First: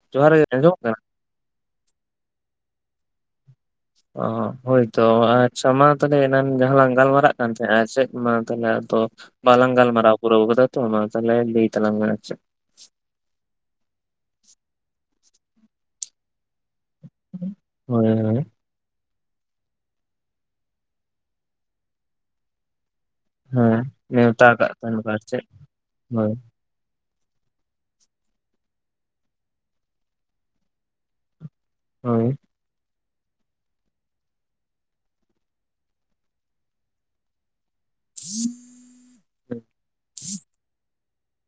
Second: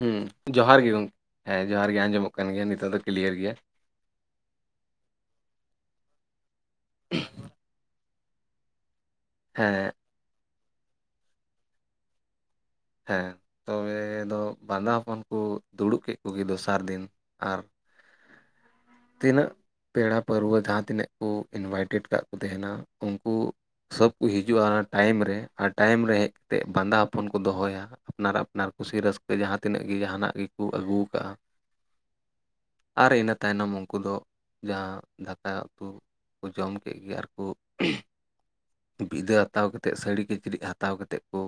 ᱦᱩᱸ ᱡᱚᱦᱟᱨ ᱜᱮ ᱜᱚᱝᱠᱮ, ᱦᱮᱸ ᱡᱚᱦᱟᱨ ᱜᱮ, ᱟᱸᱡᱚᱢᱚᱜ ᱠᱟᱱ ᱜᱮᱭᱟ ᱱᱤᱛᱚᱜ ᱫᱚ ᱠᱞᱤᱭᱟᱨ ᱜᱮᱭᱟ᱾ ᱚ ᱦᱳᱭᱛᱚ ᱟᱪᱷᱟ ᱢᱟ ᱛᱟᱦᱚᱞᱮ, ᱮᱱᱟᱝ ᱡᱟᱦᱟᱸ ᱞᱟᱝ ᱜᱟᱞᱢᱟᱨᱟᱜ ᱠᱟᱱ ᱛᱟᱦᱮᱸᱼᱟ ᱢᱟ ᱛᱟᱞᱦᱮ ᱟᱫᱚ, ᱵᱟᱞᱟᱝ ᱦᱮᱸ ᱜᱟᱞᱢᱟᱨᱟᱣ ᱯᱩᱨᱟᱹᱣ ᱟᱠᱟᱫᱟ ᱛᱚ ᱢᱟ ᱛᱟᱦᱚᱞᱮ ᱞᱟᱹᱭ ᱛᱟᱞᱟᱝ ᱢᱮ ᱟᱨ ᱪᱮᱫ ᱦᱮᱸ ᱛᱚᱵᱮ ᱫᱚ ᱵᱟᱸᱫᱟ ᱦᱚᱯᱚᱱ ᱠᱚ ᱫᱩᱲᱩᱵ ᱠᱮᱫ ᱠᱚᱜᱮ ᱫᱚᱥᱟᱨ ᱫᱤᱱ ᱟᱨ ᱦᱳᱭ ᱦᱳᱭ ᱛᱤᱱᱟᱹᱜ ᱯᱮᱲᱟ ᱯᱟᱹᱨᱣᱟᱹ ᱡᱟᱦᱟᱸ ᱛᱤᱱᱟᱹᱜ ᱠᱚ ᱤᱱᱵᱷᱟᱭᱴᱮᱰ ᱟᱠᱟᱫ ᱠᱚ ᱛᱟᱦᱮᱱᱟ ᱩᱱᱠᱩ ᱦᱮᱸ ᱥᱚᱵ ᱠᱩ ᱱᱮᱣᱛᱟ ᱦᱤᱡᱩᱜᱼᱟ ᱠᱟᱜ ᱚᱱᱟ ᱛᱟᱦᱮᱱ ᱠᱚ ᱴᱟᱭᱤᱢ ᱨᱮ ᱪᱮᱫ ᱟᱨ ᱴᱟᱭᱤᱢ ᱨᱮ ᱦᱮᱡ ᱦᱳᱭ ᱠᱟᱛᱮᱫ ᱵᱟᱸᱫᱟ ᱦᱚᱯᱚᱱ ᱠᱚ ᱫᱚᱦᱚᱭᱟ, ᱟᱯᱱᱟᱨ ᱟᱯᱱᱟᱨ ᱠᱩᱥᱤ ᱨᱟᱹᱥᱠᱟᱹ ᱡᱟᱦᱟᱸ ᱛᱤᱱᱟᱹᱜ ᱜᱮ ᱡᱟᱦᱟᱱᱟᱜ ᱜᱮᱠᱚ ᱟᱹᱜᱩ ᱟᱠᱟᱫᱼᱟ᱾ ᱦᱳᱭ ᱟᱨ ᱤᱱᱟᱹ ᱛᱟᱭᱱᱚᱢ ᱩᱱᱠᱩ ᱫᱚ ᱡᱟᱦᱟᱸ ᱫᱟᱠᱟ ᱩᱛᱩ ᱠᱚ ᱡᱚᱢ ᱠᱮᱫ ᱜᱮ ᱟᱨ ᱠᱚ ᱦᱮᱸ ᱵᱤᱫᱟᱹ ᱦᱟᱛᱟᱣ ᱠᱟᱛᱮᱫ, ᱥᱟᱹᱲᱤ ᱠᱤᱪᱨᱤᱡ ᱦᱟᱛᱟᱣ ᱠᱟᱛᱮᱫ ᱠᱚ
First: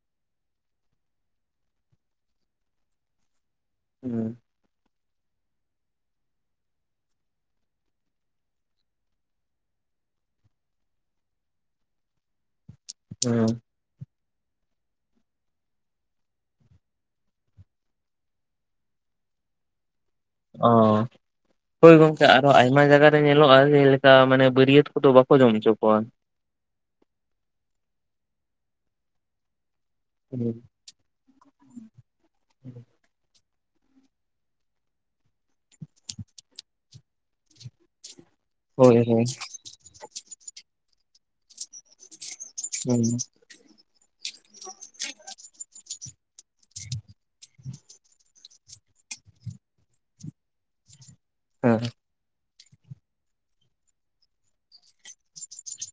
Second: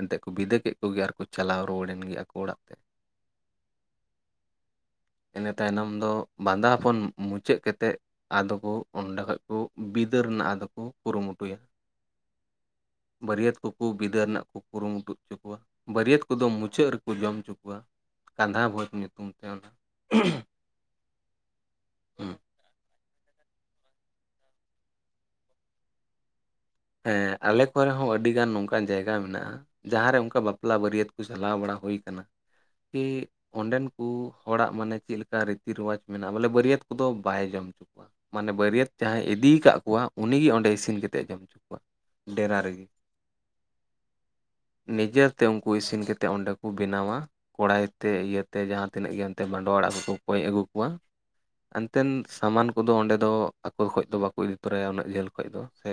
ᱮᱱᱛᱮᱫ ᱠᱚ ᱵᱤᱫᱟᱹᱭ ᱠᱮᱫ ᱠᱚᱜᱮ, ᱟᱨᱠᱚ ᱪᱟᱞᱟᱣ ᱨᱩᱣᱟᱹᱲᱮᱱ ᱜᱮ ᱟᱠᱚ ᱚᱲᱟᱜ ᱛᱮ᱾ ᱦᱩᱸ ᱤᱱᱟᱹ ᱛᱟᱭᱱᱚᱢ ᱫᱚ ᱵᱟᱸᱫᱟ ᱦᱚᱯᱚᱱ ᱢᱩᱪᱟᱹᱫ ᱠᱟᱛᱮᱫ ᱟᱫᱚ ᱠᱚ ᱚᱸᱰᱮ ᱠᱷᱚᱡ ᱠᱚ ᱵᱤᱫᱟᱹ ᱨᱮᱱᱟᱜ ᱟᱫᱚ ᱠᱚ ᱠᱩᱨᱩᱢᱩᱴᱩᱭᱟ᱾ [inaudible] ᱵᱟᱹᱨᱭᱟᱹᱛ ᱠᱩ ᱵᱤᱫᱟᱹ ᱨᱮᱱᱟᱜ ᱠᱚ ᱠᱩᱨᱩᱢᱩᱴᱩ ᱦᱚᱪᱚ ᱠᱚᱣᱟ ᱵᱟᱹᱨᱤᱭᱟᱹᱛ ᱠᱚᱫᱚ ᱢᱩᱪᱟᱹᱫ ᱨᱮᱠᱚ ᱡᱚᱢ ᱦᱚᱪᱚ ᱠᱚᱣᱟ᱾ ᱠᱟᱸᱫᱷᱟ ᱵᱷᱳᱡ ᱧᱩᱛᱩᱢ ᱛᱮ ᱚᱱᱟ᱾ ᱚ ᱦᱳᱭ ᱜᱚᱢᱠᱮ, ᱟᱨᱚ ᱟᱭᱢᱟ ᱡᱟᱭᱜᱟ ᱧᱮᱞᱚᱜᱼᱟ ᱡᱮᱞᱮᱠᱟ ᱢᱟᱱᱮ ᱵᱟᱹᱨᱭᱟᱹᱛ ᱠᱚᱫᱚ ᱵᱟᱠᱚ ᱡᱚᱢ ᱦᱚᱪᱚ ᱠᱚᱣᱟ᱾ ᱦᱮᱸ ᱟᱞᱮ ᱠᱚᱨᱮ ᱦᱚᱸ ᱟᱹᱰᱤ ᱜᱟᱱ ᱱᱚᱝᱠᱟᱱ ᱡᱟᱭᱜᱟ ᱢᱮᱱᱟᱜᱼᱟ᱾ ᱡᱟᱦᱟᱸᱨᱮ ᱚᱱᱠᱟ ᱦᱳᱭ ᱵᱟᱯᱞᱟ ᱵᱟᱹᱨᱭᱟᱹᱛ ᱠᱚ ᱪᱟᱞᱟᱣ ᱵᱟᱲᱟ ᱦᱩᱭ ᱟᱠᱟᱱᱟ, ᱠᱤ ᱚᱸᱰᱮᱱ ᱠᱚ ᱦᱚᱲᱟᱜ ᱢᱟᱱᱮ ᱪᱮᱫ ᱞᱮᱠᱟ ᱨᱤᱛᱤ ᱨᱮᱣᱟᱡᱽ ᱢᱮᱱᱟᱜᱼᱟ, ᱵᱚᱞᱮ ᱵᱟᱹᱨᱭᱟᱹᱛ ᱠᱚᱫᱚ ᱵᱟᱭ ᱡᱚᱢ ᱦᱚᱪᱚ ᱠᱚᱣᱟ ᱢᱟᱱᱮ ᱵᱟᱹᱨᱭᱟᱹᱛ ᱦᱳᱭ ᱦᱮᱸ ᱡᱟᱦᱟᱸᱭ ᱤᱫᱤ ᱟᱠᱟᱫ ᱠᱚᱣᱟ ᱩᱱᱤ ᱜᱮ ᱚᱸᱰᱮ ᱤᱥᱤᱱ ᱠᱟᱛᱮᱫ ᱡᱚᱢ ᱦᱚᱪᱚ ᱠᱚᱣᱟ᱾ ᱰᱮᱨᱟ ᱨᱮᱜᱮ᱾ [inaudible] ᱱᱤᱡᱮᱛᱮ ᱩᱱᱠᱩ ᱤᱥᱤᱱ ᱠᱟᱛᱮᱫ ᱚᱸᱰᱮ ᱠᱚ ᱵᱮᱱᱟᱣᱟ᱾ ᱠᱚᱲᱟᱭ ᱛᱮ ᱤᱭᱟᱹᱛᱮ ᱡᱟᱦᱟᱸ ᱛᱤᱱᱟᱹᱜ ᱜᱮ ᱮᱱᱛᱮ ᱢᱟᱰᱣᱟ ᱚᱲᱟᱜ ᱠᱚᱠᱚ ᱠᱚᱭ ᱟᱹᱜᱩ ᱠᱚᱣᱟ᱾ ᱦᱮᱸ ᱮᱱᱛᱮᱱ ᱥᱟᱢᱟᱱ ᱠᱚᱫᱚ ᱚᱸᱰᱮ ᱫᱚ ᱟᱠᱚ ᱠᱷᱚᱡ ᱫᱚ ᱵᱟᱠᱚ ᱤᱫᱤ ᱛᱚᱨᱟᱭᱟ ᱩᱱᱟᱹᱜ ᱡᱷᱟᱹᱞ ᱠᱷᱚᱡ ᱫᱚ ᱥᱮ